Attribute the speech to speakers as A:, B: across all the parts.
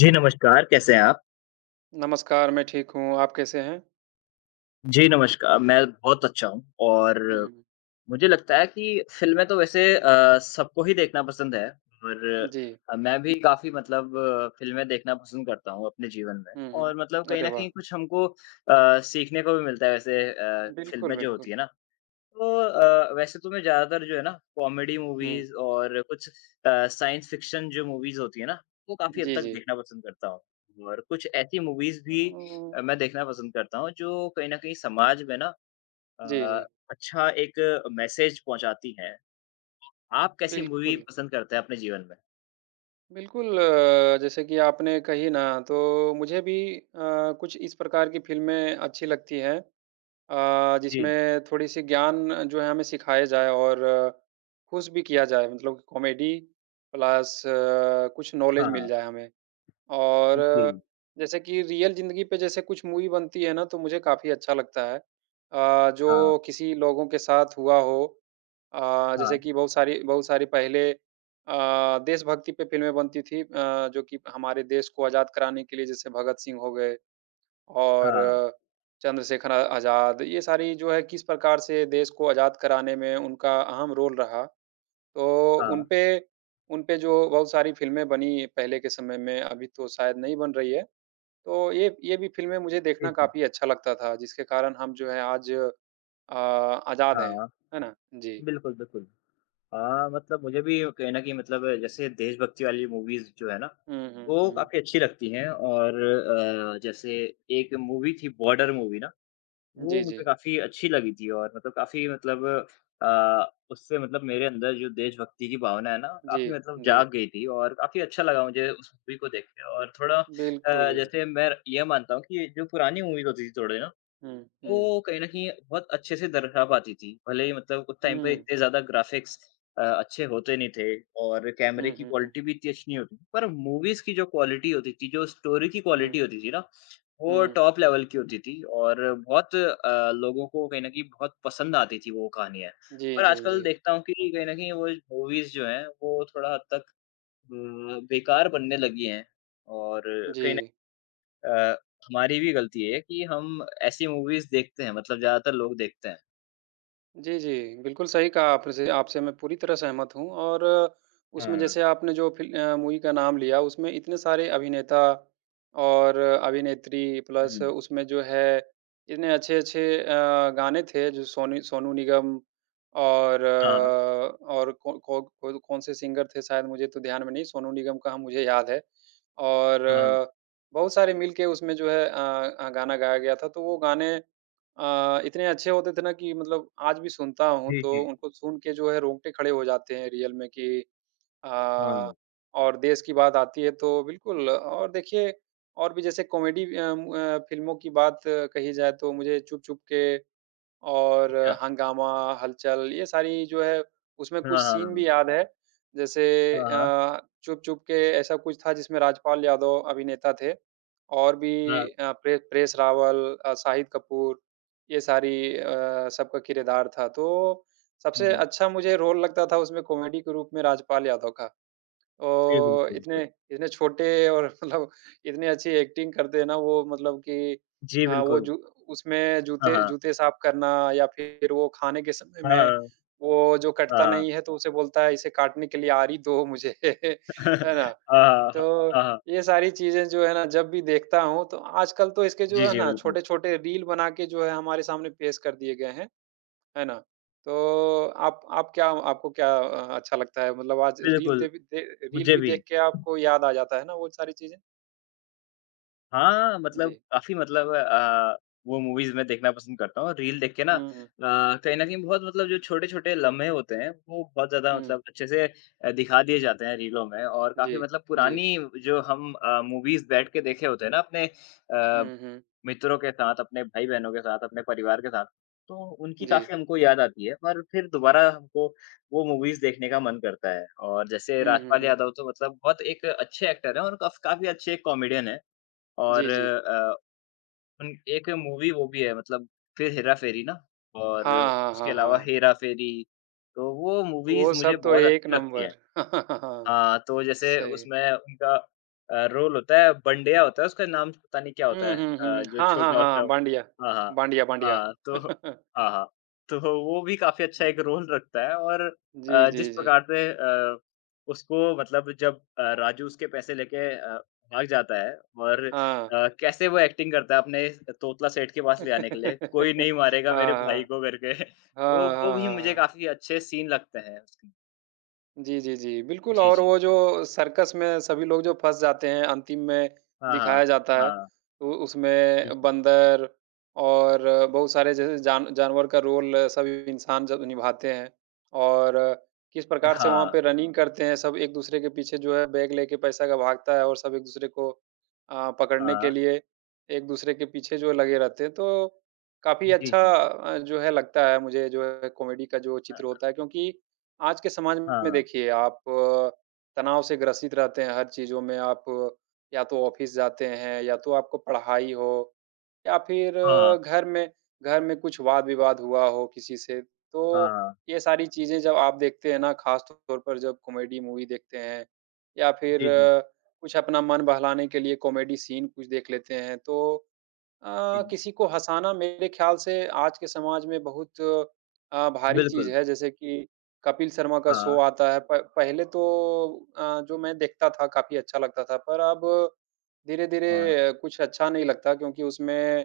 A: जी, नमस्कार, कैसे हैं आप?
B: नमस्कार, मैं ठीक हूँ, आप कैसे हैं?
A: जी, नमस्कार, मैं बहुत अच्छा हूँ और
B: हुँ,
A: मुझे लगता है कि फ़िल्में तो वैसे सबको ही देखना पसंद है और
B: जी।
A: मैं भी काफ़ी मतलब फ़िल्में देखना पसंद करता हूँ अपने जीवन में।
B: हुँ, हुँ।
A: और मतलब कहीं
B: अरे
A: न
B: वाह!
A: कहीं कुछ हमको सीखने को भी मिलता है वैसे
B: बिल्कुल,
A: फ़िल्में जो होती
B: बिल्कुल।
A: है ना। तो वैसे तो मैं ज़्यादातर जो है ना कॉमेडी
B: हुँ,
A: मूवीज़ और कुछ साइंस फ़िक्शन जो मूवीज़ होती है ना, वो काफ़ी हद
B: जी,
A: तक
B: जी।
A: देखना पसंद करता हूँ। और कुछ ऐसी मूवीज़ भी
B: अ,
A: मैं देखना पसंद करता हूँ जो कहीं न कहीं समाज में ना
B: जी,
A: अ,
B: जी।
A: अच्छा एक मैसेज पहुँचाती हैं। आप कैसी मूवी
B: बिल्कुल,
A: पसंद करते हैं अपने जीवन में?
B: बिल्कुल जैसे कि आपने कही ना तो मुझे भी कुछ इस प्रकार की फ़िल्में अच्छी लगती हैं
A: जी।
B: जिसमें थोड़ी-सी ज्ञान जो है हमें सिखाया जाए और खुश भी किया जाए मतलब कॉमेडी प्लस कुछ नॉलेज
A: हाँ,
B: मिल
A: हाँ।
B: जाए हमें। और
A: जी।
B: जैसे कि रियल ज़िंदगी पे जैसे कुछ मूवी बनती है ना, तो मुझे काफ़ी अच्छा लगता है।
A: हाँ,
B: जो किसी लोगों के साथ हुआ हो
A: हाँ,
B: जैसे कि बहुत सारी पहले देशभक्ति पे फ़िल्में बनती थी जो कि हमारे देश को आज़ाद कराने के लिए जैसे भगत सिंह हो गए और
A: हाँ,
B: चंद्रशेखर आज़ाद, ये सारी जो है किस प्रकार से देश को आज़ाद कराने में उनका अहम रोल रहा। तो
A: हाँ।
B: उनपे उनपे जो बहुत सारी फ़िल्में बनी पहले के समय में, अभी तो शायद नहीं बन रही है। तो ये भी फ़िल्में मुझे
A: जी,
B: देखना
A: जी।
B: काफ़ी अच्छा लगता था, जिसके कारण हम जो है आज आज़ाद हैं।
A: हाँ,
B: है ना? जी।
A: बिल्कुल, बिल्कुल। हाँ, मतलब मुझे भी कहीं न कहीं मतलब जैसे देशभक्ति वाली मूवीज़ जो है ना,
B: हुँ, हुँ,
A: वो
B: हुँ।
A: काफ़ी अच्छी लगती हैं। और जैसे एक मूवी थी बॉर्डर मूवी ना,
B: जी,
A: वो मुझे
B: जी।
A: काफ़ी अच्छी लगी थी और मतलब काफ़ी मतलब अ, उससे मतलब मेरे अंदर जो देशभक्ति की भावना है ना,
B: जी,
A: काफ़ी मतलब
B: जी।
A: जाग गई थी और काफ़ी अच्छा लगा मुझे उस मूवी को देख के। और थोड़ा
B: बिल्कुल।
A: जैसे मैं ये मानता हूँ कि जो पुरानी मूवीज़ होती थी थोड़े ना,
B: हुँ, हुँ।
A: वो कहीं न कहीं बहुत अच्छे से दर्शा पाती थी। भले ही मतलब उस टाइम पे
B: हुँ।
A: इतने ज़्यादा ग्राफ़िक्स अच्छे होते नहीं थे और कैमरे
B: हुँ,
A: की
B: हुँ, हुँ।
A: क्वालिटी भी इतनी अच्छी नहीं होती। पर मूवीज़ की जो क्वालिटी होती थी, जो स्टोरी की
B: हुँ,
A: क्वालिटी होती थी ना, वो
B: हुँ।
A: टॉप लेवल की होती थी और बहुत लोगों को कहीं न कहीं बहुत पसंद आती थी वो कहानियाँ।
B: जी,
A: पर
B: जी,
A: आजकल
B: जी।
A: देखता हूँ कि कहीं न कहीं वो मूवीज़ जो हैं, वो थोड़ा हद तक अ, बेकार बनने लगी हैं। और
B: जी।
A: कहीं अ, हमारी भी गलती है कि हम ऐसी मूवीज़ देखते हैं मतलब ज़्यादातर लोग देखते हैं।
B: जी, जी। बिल्कुल सही कहा आपने, से आपसे मैं पूरी तरह सहमत हूँ और उसमें
A: हाँ।
B: जैसे आपने जो मूवी का नाम लिया उसमें इतने सारे अभिनेता और अभिनेत्री प्लस
A: हुँ।
B: उसमें जो है इतने अच्छे-अच्छे गाने थे जो सोनी सोनू निगम और
A: हाँ, हाँ।
B: अ, और कौ कौ कौ कौन से सिंगर थे शायद मुझे तो ध्यान में नहीं सोनू निगम का हम मुझे याद है। और
A: हाँ, हाँ।
B: बहुत सारे मिलके उसमें जो है गाना गाया गया था तो वो गाने इतने अच्छे होते थे ना कि मतलब आज भी सुनता हूँ,
A: जी,
B: तो
A: जी।
B: उनको सुन के जो है रोंगटे खड़े हो जाते हैं रियल में कि अ,
A: हाँ।
B: और देश की बात आती है तो बिल्कुल और देखिए और भी जैसे कॉमेडी फ़िल्मों की बात कही जाए तो मुझे चुप चुप के और
A: अच्छा।
B: हंगामा, हलचल ये सारी जो है उसमें
A: हाँ,
B: कुछ
A: हाँ,
B: सीन
A: हाँ।
B: भी याद है। जैसे
A: हाँ, हाँ।
B: चुप चुप के ऐसा कुछ था जिसमें राजपाल यादव अभिनेता थे और भी
A: हाँ।
B: प्रेस रावल शाहिद कपूर ये सारी सबका किरदार था। तो सबसे
A: हाँ।
B: अच्छा मुझे रोल लगता था उसमें कॉमेडी के रूप में राजपाल यादव का।
A: जी,
B: और
A: बिल्कुल, बिल्कुल।
B: इतने इतने छोटे और मतलब इतनी अच्छी एक्टिंग करते हैं ना वो मतलब कि
A: जी,
B: अ, वो
A: बिल्कुल।
B: जू उसमें
A: हाँ,
B: जूते
A: हाँ।
B: जूते साफ करना या फिर वो खाने के समय
A: हाँ,
B: में
A: हाँ।
B: वो जो
A: हाँ,
B: कटता
A: हाँ।
B: नहीं है तो उसे बोलता है इसे काटने के लिए आरी दो मुझे
A: हाँ, हाँ।
B: है ना?
A: हाँ, हाँ। हाँ,
B: तो
A: हाँ।
B: ये सारी चीज़ें जो है ना जब भी देखता हूँ तो आजकल तो इसके जो
A: जी,
B: है
A: जी,
B: ना
A: बिल्कुल।
B: छोटे-छोटे रील बना के जो है हमारे सामने पेश कर दिए गए हैं। है ना? तो आप क्या आपको क्या अच्छा लगता है? मतलब आज
A: बिल्कुल,
B: रील
A: मुझे
B: भी
A: भी।
B: देख के आपको याद आ जाता है ना वो सारी चीज़ें?
A: हाँ, मतलब
B: जी।
A: काफ़ी मतलब वो मूवीज़ मैं देखना पसंद करता हूँ। रील देख के ना
B: हुँ, हुँ।
A: कहीं न कहीं बहुत मतलब जो छोटे-छोटे लम्हे होते हैं, वो बहुत ज़्यादा
B: हुँ।
A: मतलब अच्छे से दिखा दिए जाते हैं रीलों में। और
B: जी,
A: काफ़ी मतलब
B: जी।
A: पुरानी जो हम मूवीज़ बैठ के देखे होते हैं ना अपने अ,
B: हुँ, हुँ।
A: मित्रों के साथ, अपने भाई-बहनों के साथ, अपने परिवार के साथ, तो उनकी
B: जी।
A: काफ़ी हमको याद आती है और फिर दोबारा हमको वो मूवीज़ देखने का मन करता है। और जैसे
B: हुँ, हुँ,
A: राजपाल
B: हुँ।
A: यादव तो मतलब बहुत एक अच्छे एक्टर हैं और काफ़ी अच्छे कॉमेडियन हैं।
B: जी,
A: और
B: जी।
A: उन एक मूवी वो भी है मतलब फिर हेरा-फेरी ना और
B: हाँ, हाँ,
A: उसके
B: हाँ,
A: अलावा
B: हाँ।
A: हेरा-फेरी, तो वो
B: वो
A: मूवीज़ मुझे
B: सब तो
A: बहुत
B: एक
A: अच्छी लगती हैं।
B: नंबर। हाँ,
A: हाँ, तो जैसे
B: सही।
A: उसमें उनका रोल होता है, बंडेया होता है उसका नाम पता नहीं क्या होता
B: हुँ,
A: है
B: हुँ, हुँ।
A: जो
B: हाँ, हाँ,
A: छोटा होता
B: हाँ।
A: है।
B: बांडिया,
A: हाँ, हाँ।
B: बांडिया, बांडिया।
A: हाँ, तो हाँ, हाँ। तो वो भी काफ़ी अच्छा
B: हुँ।
A: एक रोल रखता है। और
B: जी,
A: जिस
B: जी, जी।
A: प्रकार से उसको मतलब जब राजू उसके पैसे लेके भाग जाता है और
B: हाँ।
A: कैसे वो एक्टिंग करता है अपने तोतला सेठ के पास ले आने के लिए, कोई नहीं
B: हाँ, हाँ।
A: मारेगा मेरे भाई
B: हाँ,
A: को करके। तो
B: हाँ,
A: वो भी
B: हाँ,
A: मुझे
B: हाँ।
A: काफ़ी अच्छे सीन लगते हैं उसके।
B: जी, जी, जी। बिल्कुल
A: जी,
B: और वो
A: जी।
B: जो सर्कस में सभी लोग जो फँस जाते हैं, अंतिम में
A: हाँ, हाँ।
B: दिखाया जाता है,
A: हाँ।
B: तो
A: जी,
B: उसमें
A: जी।
B: बंदर और बहुत सारे जैसे जानवर का रोल सभी इंसान जब निभाते हैं और किस प्रकार से वहाँ
A: हाँ,
B: पे रनिंग करते हैं, सब एक-दूसरे के पीछे जो है बैग लेके पैसा का भागता है और सब एक-दूसरे को पकड़ने के
A: हाँ।
B: लिए एक-दूसरे के पीछे जो लगे रहते हैं। तो काफ़ी
A: जी,
B: अच्छा
A: जी।
B: जो है लगता है मुझे जो है कॉमेडी का जो चित्र
A: अ,
B: होता है क्योंकि आज के समाज में
A: हाँ,
B: देखिए आप तनाव से ग्रसित रहते हैं हर चीज़ों में आप या तो ऑफिस जाते हैं या तो आपको पढ़ाई हो या फिर
A: हाँ,
B: घर में कुछ वाद-विवाद हुआ हो किसी से। तो
A: हाँ।
B: ये सारी चीज़ें जब आप देखते हैं ना ख़ास तौर पर जब कॉमेडी मूवी देखते हैं या फिर
A: जी, जी,
B: कुछ अपना मन बहलाने के लिए कॉमेडी सीन कुछ देख लेते हैं तो
A: जी, जी।
B: किसी को हँसाना मेरे ख़्याल से आज के समाज में बहुत भारी चीज़
A: बिल्कुल।
B: है, जैसे कि कपिल शर्मा का शो
A: हाँ,
B: आता है। प पहले तो जो मैं देखता था काफ़ी अच्छा लगता था, पर अब
A: हाँ।
B: धीरे-धीरे कुछ अच्छा नहीं लगता क्योंकि उसमें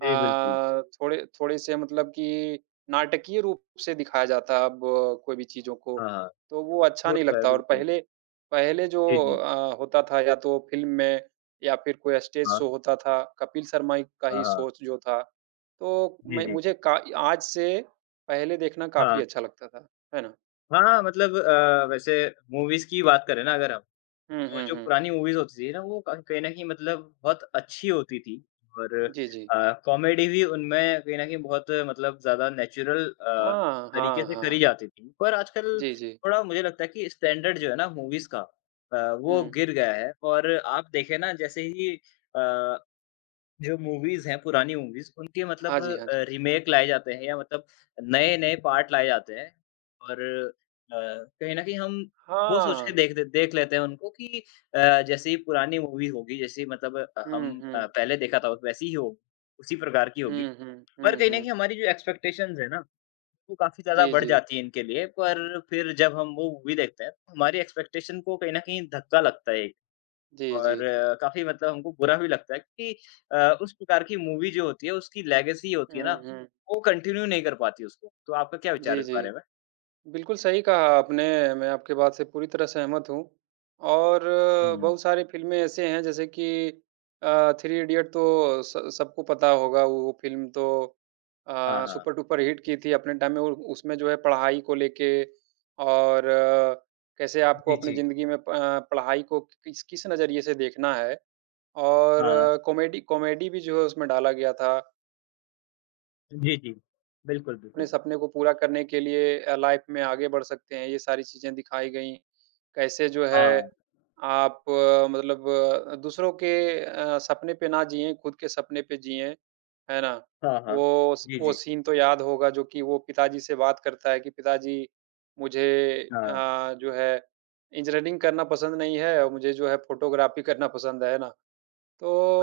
A: जी, बिल्कुल।
B: थोड़े थोड़े-से मतलब कि नाटकीय रूप से दिखाया जाता है अब कोई भी चीज़ों को,
A: हाँ, हाँ।
B: तो वो अच्छा
A: वो
B: नहीं
A: तो है
B: लगता और
A: बिल्कुल।
B: पहले पहले जो
A: जी, जी।
B: होता था या तो फ़िल्म में या फिर कोई स्टेज
A: हाँ,
B: शो होता था, कपिल शर्मा ही का
A: हाँ,
B: ही
A: हाँ।
B: शो जो था, तो
A: जी,
B: मैं
A: जी।
B: मुझे का आज से पहले देखना काफ़ी
A: हाँ।
B: अच्छा लगता था, है ना?
A: हाँ, मतलब वैसे मूवीज़ की बात करें ना अगर हम।
B: हुँ,
A: और
B: हुँ,
A: जो
B: हुँ।
A: पुरानी मूवीज़ होती थी ना, वो क कहीं न कहीं मतलब बहुत अच्छी होती थी। और
B: जी, जी।
A: कॉमेडी भी उनमें कहीं न कहीं बहुत मतलब ज़्यादा नेचुरल
B: हाँ,
A: तरीके
B: हाँ,
A: से करी
B: हाँ।
A: जाती थी। पर आजकल
B: जी, जी।
A: थोड़ा मुझे लगता है कि स्टैंडर्ड जो है ना मूवीज़ का वो
B: हुँ।
A: गिर गया है। और आप देखें ना जैसे ही अ जो मूवीज़ हैं, पुरानी मूवीज़, उनके
B: हाँ
A: मतलब
B: जी, हाँ जी।
A: रीमेक लाए जाते हैं या मतलब नए-नए पार्ट लाए जाते हैं। और कहीं न कहीं हम वो सोच के
B: हाँ।
A: देख लेते हैं उनको कि जैसे ही पुरानी मूवी होगी, जैसे मतलब
B: हुँ,
A: हम
B: हुँ।
A: पहले देखा था वैसी ही होगी, उसी प्रकार की होगी।
B: हुँ, हुँ।
A: पर
B: हुँ,
A: कहीं न कहीं
B: हुँ।
A: हमारी जो एक्सपेक्टेशंस है ना, वो काफ़ी ज़्यादा
B: जी,
A: बढ़
B: जी।
A: जाती है इनके लिए, पर फिर जब हम वो मूवी देखते हैं, तो हमारी एक्सपेक्टेशन को कहीं न कहीं धक्का लगता है।
B: जी,
A: और
B: जी, जी।
A: काफ़ी मतलब हमको बुरा भी लगता है कि उस प्रकार की मूवी जो होती है, उसकी लेगेसी होती है ना,
B: हुँ, हुँ।
A: वो कंटिन्यू नहीं कर पाती उसको। तो आपका क्या विचार है
B: जी,
A: इस बारे
B: जी।
A: में?
B: बिल्कुल सही कहा आपने, मैं आपकी बात से पूरी तरह सहमत हूँ और
A: हुँ।
B: बहुत सारी फ़िल्में ऐसे हैं जैसे कि थ्री इडियट तो स सबको पता होगा वो फ़िल्म तो
A: हाँ, हाँ।
B: सुपर डुपर हिट की थी अपने टाइम में उ उसमें जो है पढ़ाई को लेके और कैसे आपको
A: जी,
B: अपनी
A: जी।
B: ज़िंदगी में पढ़ाई को किस किस नज़रिए से देखना है
A: हाँ।
B: और कॉमेडी कॉमेडी भी जो है उसमें डाला गया था।
A: जी, जी। बिल्कुल,
B: अपने
A: बिल्कुल।
B: सपने को पूरा करने के लिए लाइफ में आगे बढ़ सकते हैं, ये सारी चीज़ें दिखाई गई। कैसे जो है
A: हाँ।
B: आप मतलब दूसरों के सपने पे ना जिएँ, खुद के सपने पे जिएँ, है ना?
A: हाँ, हाँ। जी,
B: वो
A: जी।
B: सीन तो याद होगा जो कि वो पिताजी से बात करता है कि पिताजी मुझे
A: हाँ।
B: जो है इंजीनियरिंग करना पसंद नहीं है और मुझे जो है फ़ोटोग्राफ़ी करना पसंद है ना?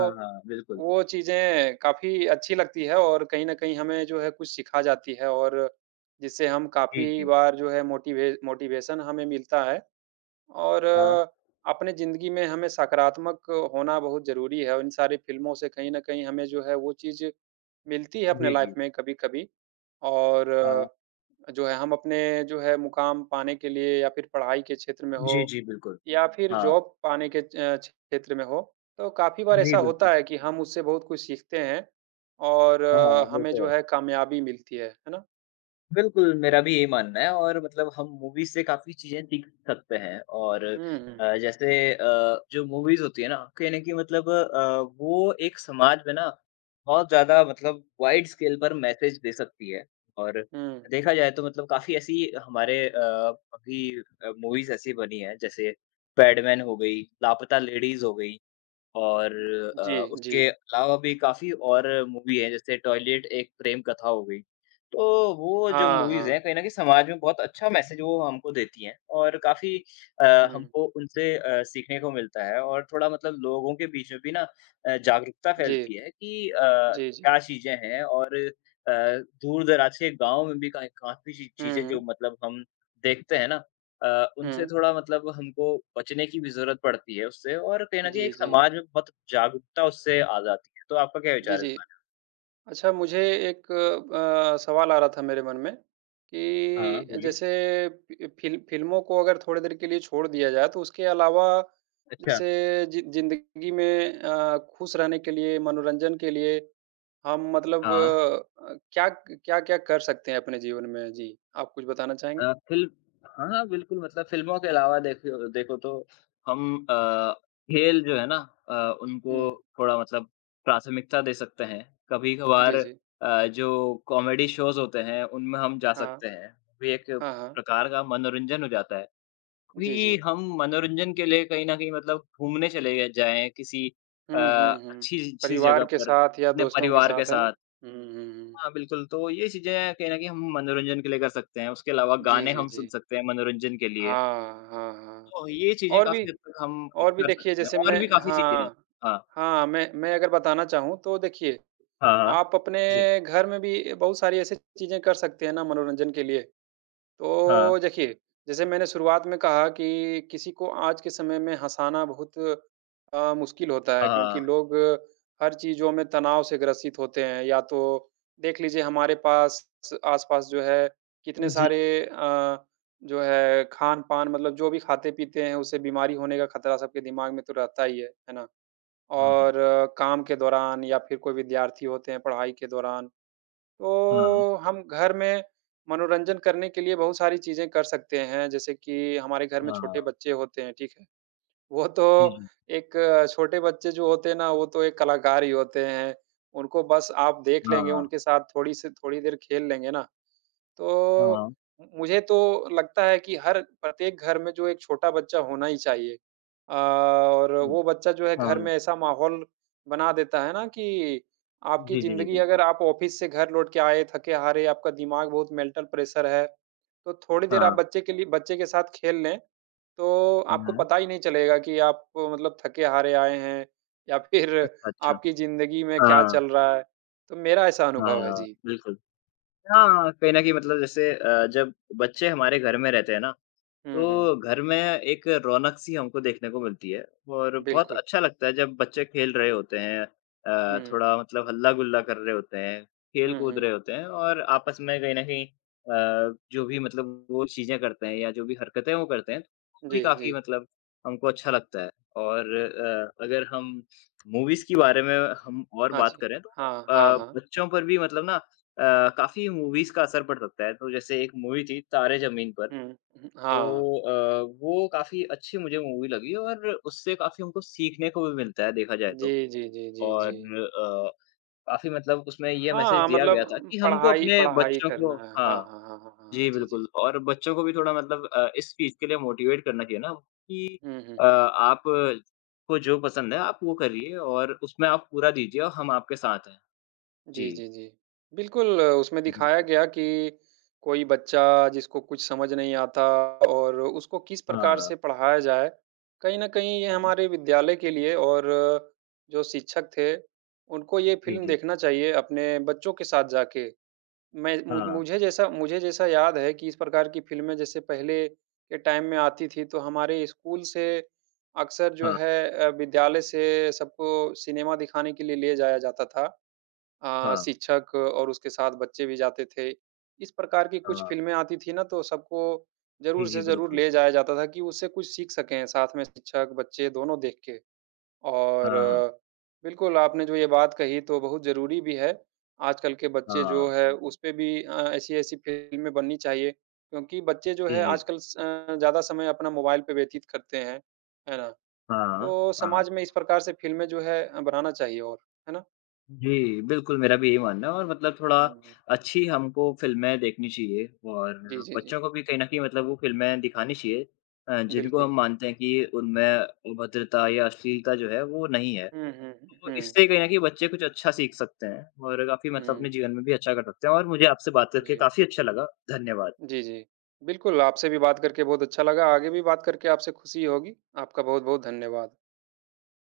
A: हाँ, हाँ, बिल्कुल।
B: वो चीज़ें काफ़ी अच्छी लगती है और कहीं न कहीं हमें जो है कुछ सिखा जाती है और जिससे हम
A: जी,
B: काफ़ी
A: जी।
B: बार जो है मोटिवेशन हमें मिलता है और
A: हाँ।
B: अपने ज़िंदगी में हमें सकारात्मक होना बहुत ज़रूरी है और इन सारी फ़िल्मों से कहीं न कहीं हमें जो है वो चीज़ मिलती है अपने
A: जी,
B: लाइफ
A: जी।
B: में कभी-कभी और
A: हाँ।
B: जो है हम अपने जो है मुकाम पाने के लिए या फिर पढ़ाई के क्षेत्र में हो
A: जी, जी, बिल्कुल।
B: या फिर
A: हाँ।
B: जॉब पाने के क्षेत्र में हो, तो काफ़ी बार
A: जी,
B: ऐसा
A: बिल्कुल।
B: होता है कि हम उससे बहुत कुछ सीखते हैं और
A: हाँ, हाँ, वो
B: हमें
A: तो
B: जो
A: है।
B: है कामयाबी मिलती है ना?
A: बिल्कुल, मेरा भी यही मानना है। और मतलब हम मूवीज़ से काफ़ी चीज़ें सीख सकते हैं। और
B: हुँ, हुँ।
A: जैसे जो मूवीज़ होती है ना, कहीं न कहीं मतलब वो एक समाज में ना बहुत ज़्यादा मतलब वाइड स्केल पर मैसेज दे सकती है। और
B: हुँ।
A: देखा जाए तो मतलब काफ़ी ऐसी हमारे अभी मूवीज़ ऐसी बनी हैं, जैसे पैडमैन हो गई, लापता लेडीज़ हो गई। और अ,
B: जी, जी।
A: उसके अलावा भी काफ़ी और मूवी हैं, जैसे टॉयलेट एक प्रेम कथा हो गई। तो वो जो
B: हाँ,
A: मूवीज़ हैं,
B: हाँ।
A: कहीं न कहीं समाज में बहुत अच्छा मैसेज वो हमको देती हैं। और काफ़ी अ,
B: हुँ।
A: हमको उनसे सीखने को मिलता है। और थोड़ा मतलब लोगों के बीच में भी ना जागरूकता
B: जी।
A: फैलती है कि
B: जी, जी।
A: क्या चीज़ें हैं। और दूर-दराज के गाँव में भी का काफ़ी ची
B: हुँ,
A: चीज़ें जो
B: हुँ।
A: मतलब हम देखते हैं ना, उनसे
B: हुँ।
A: थोड़ा मतलब हमको बचने की भी ज़रूरत पड़ती है उससे। और कहीं न कहीं
B: जी,
A: एक
B: जी।
A: समाज में बहुत जागरूकता उससे आ जाती है। तो आपका क्या
B: जी,
A: विचार है इस
B: जी।
A: बारे
B: अच्छा, मुझे एक सवाल आ रहा था मेरे मन में
A: में? हाँ,
B: कि
A: बोलिए। में?
B: जैसे फ़िल्मों को अगर थोड़ी देर के लिए छोड़ दिया जाए, तो उसके अलावा
A: अच्छा।
B: जैसे जि ज़िंदगी में खुश रहने के लिए, मनोरंजन के लिए हम मतलब
A: हाँ।
B: क्या-क्या कर सकते हैं अपने जीवन में? जी, आप कुछ बताना चाहेंगे?
A: अ, फिल्म हाँ, हाँ, बिल्कुल मतलब फ़िल्मों के अलावा देखियो देखो तो हम खेल जो है ना अ, उनको
B: हुँ।
A: थोड़ा मतलब प्राथमिकता दे सकते हैं। कभी-कभार
B: जी, जी।
A: जो कॉमेडी शोज़ होते हैं, उनमें हम जा
B: हाँ।
A: सकते हैं। भी एक
B: हाँ, हाँ।
A: प्रकार का मनोरंजन हो जाता है।
B: जी,
A: भी
B: जी।
A: हम मनोरंजन के लिए कहीं न कहीं मतलब घूमने चले गए जाएँ किसी
B: हुँ, हुँ, हुँ।
A: अच्छी-सी
B: परिवार
A: जगह
B: के
A: पर,
B: साथ या
A: अपने
B: दोस्तों के
A: परिवार के
B: साथ, है ना?
A: साथ।
B: हुँ, हुँ, हुँ।
A: हाँ, बिल्कुल, तो ये चीज़ें कहीं न कहीं हम मनोरंजन के लिए कर सकते हैं। उसके अलावा
B: जी,
A: गाने
B: जी,
A: हम
B: जी।
A: सुन सकते हैं मनोरंजन के लिए।
B: हाँ, हाँ, हाँ।
A: तो ये चीज़ें
B: और भी
A: काफ़ी हद तक हम
B: और भी
A: कर
B: देखिए
A: सकते हैं
B: जैसे
A: और
B: मैं
A: भी काफ़ी चीज़ें हैं।
B: हाँ।
A: हाँ,
B: हाँ, मैं अगर बताना चाहूँ तो देखिए,
A: हाँ, हाँ।
B: आप अपने
A: जी,
B: घर में भी बहुत सारी ऐसी चीज़ें कर सकते हैं ना मनोरंजन के लिए।
A: हाँ,
B: तो देखिए, जैसे मैंने शुरुआत में कहा कि किसी को आज के समय में हँसाना बहुत मुश्किल होता है
A: हाँ,
B: क्योंकि लोग हर चीज़ों में तनाव से ग्रसित होते हैं। या तो देख लीजिए हमारे पास आस-पास जो है कितने
A: जी।
B: सारे जो है खान-पान मतलब जो भी खाते-पीते हैं उससे बीमारी होने का खतरा सबके दिमाग में तो रहता ही है ना?
A: हाँ, हाँ,
B: और काम के दौरान या फिर कोई विद्यार्थी होते हैं पढ़ाई के दौरान
A: हाँ,
B: तो हम घर में मनोरंजन करने के लिए बहुत सारी चीज़ें कर सकते हैं, जैसे कि हमारे घर में
A: हाँ,
B: छोटे बच्चे होते हैं, ठीक है? वो तो
A: जी, जी।
B: एक छोटे बच्चे जो होते हैं ना, वो तो एक कलाकार ही होते हैं। उनको बस आप देख
A: हाँ,
B: लेंगे,
A: हाँ,
B: उनके साथ थोड़ी देर खेल लेंगे ना, तो मुझे तो लगता है कि हर प्रत्येक घर में जो एक छोटा बच्चा होना ही चाहिए। और
A: जी,
B: वो बच्चा जो है
A: हाँ।
B: घर
A: हाँ,
B: में ऐसा माहौल बना देता है ना कि आपकी
A: जी, जी, जी,
B: ज़िंदगी
A: बिल्कुल।
B: अगर आप ऑफ़िस से घर लौट के आए, थके-हारे, आपका दिमाग बहुत मेंटल प्रेशर है, तो थोड़ी देर आप
A: हाँ,
B: बच्चे के साथ खेल लें, तो आपको
A: हाँ।
B: पता ही नहीं चलेगा कि आप मतलब थके-हारे आए हैं या फिर
A: अच्छा, अच्छा।
B: आपकी ज़िंदगी में क्या
A: हाँ।
B: चल रहा है। तो मेरा ऐसा अनुभव है।
A: हाँ,
B: जी।
A: बिल्कुल। हाँ, कहीं न कहीं मतलब जैसे जब बच्चे हमारे घर में रहते हैं ना,
B: हुँ, हुँ।
A: तो घर में एक रौनक-सी हमको देखने को मिलती है। और बहुत
B: बिल्कुल।
A: अच्छा लगता है जब बच्चे खेल रहे होते हैं
B: हुँ।
A: थोड़ा मतलब हल्ला-गुल्ला कर रहे होते हैं,
B: हुँ,
A: खेल-कूद
B: हुँ।
A: रहे होते हैं। और आपस में कहीं न कहीं जो भी मतलब वो चीज़ें करते हैं या जो भी हरकतें वो करते हैं, वो भी
B: जी, जी।
A: काफ़ी मतलब हमको अच्छा लगता है। और अगर हम मूवीज़ के बारे में हम और
B: हाँ
A: बात
B: जी।
A: करें तो
B: हाँ, हाँ, हाँ।
A: बच्चों पर भी मतलब ना काफ़ी मूवीज़ का असर पड़ सकता है। तो जैसे एक मूवी थी तारे ज़मीन पर।
B: हुँ, हुँ,
A: तो
B: हाँ।
A: वो काफ़ी अच्छी मुझे मूवी लगी और उससे काफ़ी हमको सीखने को भी मिलता है देखा जाए
B: जी,
A: तो।
B: जी, जी, जी,
A: और
B: जी।
A: काफ़ी मतलब उसमें ये मैसेज
B: हाँ,
A: दिया गया था
B: मतलब
A: कि हमको
B: पढ़ाई
A: अपने
B: पढ़ाई
A: बच्चों
B: करना
A: को
B: है। हाँ,
A: हाँ,
B: हाँ, हाँ, हाँ, हाँ, हाँ।
A: जी
B: जी, जी, जी।
A: बिल्कुल। और बच्चों को भी थोड़ा मतलब इस चीज़ के लिए मोटिवेट करना चाहिए ना कि
B: हुँ, हुँ, हुँ।
A: आप को जो पसंद है आप वो करिए और उसमें आप पूरा दीजिए और हम आपके साथ हैं। जी।
B: जी, जी, जी। बिल्कुल, उसमें दिखाया
A: बिल्कुल।
B: गया कि कोई बच्चा जिसको कुछ समझ नहीं आता और उसको किस प्रकार
A: हाँ,
B: से पढ़ाया जाए। कहीं न कहीं ये
A: हाँ।
B: हमारे विद्यालय के लिए और जो शिक्षक थे, उनको ये
A: जी,
B: फ़िल्म
A: जी।
B: देखना चाहिए अपने बच्चों के साथ जाके। मैं मुझ
A: हाँ,
B: मुझे जैसा याद है कि इस प्रकार की फ़िल्में जैसे पहले के टाइम में आती थी, तो हमारे स्कूल से अक्सर जो
A: हाँ,
B: है विद्यालय से सबको सिनेमा दिखाने के लिए ले जाया जाता था।
A: हाँ,
B: शिक्षक और उसके साथ बच्चे भी जाते थे। इस प्रकार की कुछ
A: हाँ।
B: फ़िल्में आती थी ना, तो सबको
A: जी,
B: ज़रूर
A: जी,
B: से ज़रूर
A: बिल्कुल।
B: ले जाया जाता था कि उससे कुछ सीख सकें, साथ में शिक्षक, बच्चे दोनों देख के। और
A: हाँ, हाँ,
B: बिल्कुल, आपने जो ये बात कही तो बहुत ज़रूरी भी है। आजकल के बच्चे जो
A: हाँ।
B: है हुँ। उस पे भी ऐसी-ऐसी फ़िल्में बननी चाहिए क्योंकि बच्चे जो
A: जी,
B: है
A: जी।
B: आजकल ज़्यादा समय अपना मोबाइल पे व्यतीत करते हैं, है ना?
A: हाँ,
B: तो
A: हाँ।
B: समाज में इस प्रकार से फ़िल्में जो है बनाना चाहिए और, है ना?
A: जी, बिल्कुल मेरा भी यही मानना है। और मतलब थोड़ा
B: हुँ, हुँ।
A: अच्छी हमको फ़िल्में देखनी चाहिए। और
B: जी, जी, जी।
A: बच्चों को भी कहीं न कहीं मतलब वो फ़िल्में दिखानी चाहिए जिनको
B: बिल्कुल।
A: हम मानते हैं कि उनमें अभद्रता या अश्लीलता जो है वो नहीं है।
B: हुँ, हुँ,
A: तो
B: हुँ,
A: इससे कहीं न कहीं बच्चे कुछ अच्छा सीख सकते हैं। और काफ़ी मतलब अपने
B: हुँ,
A: जीवन में भी अच्छा कर सकते हैं। और मुझे आपसे बात करके
B: जी।
A: काफ़ी अच्छा लगा। धन्यवाद।
B: जी, जी। बिल्कुल, आपसे भी बात करके बहुत अच्छा लगा। आगे भी बात करके आपसे खुशी होगी। आपका बहुत-बहुत धन्यवाद।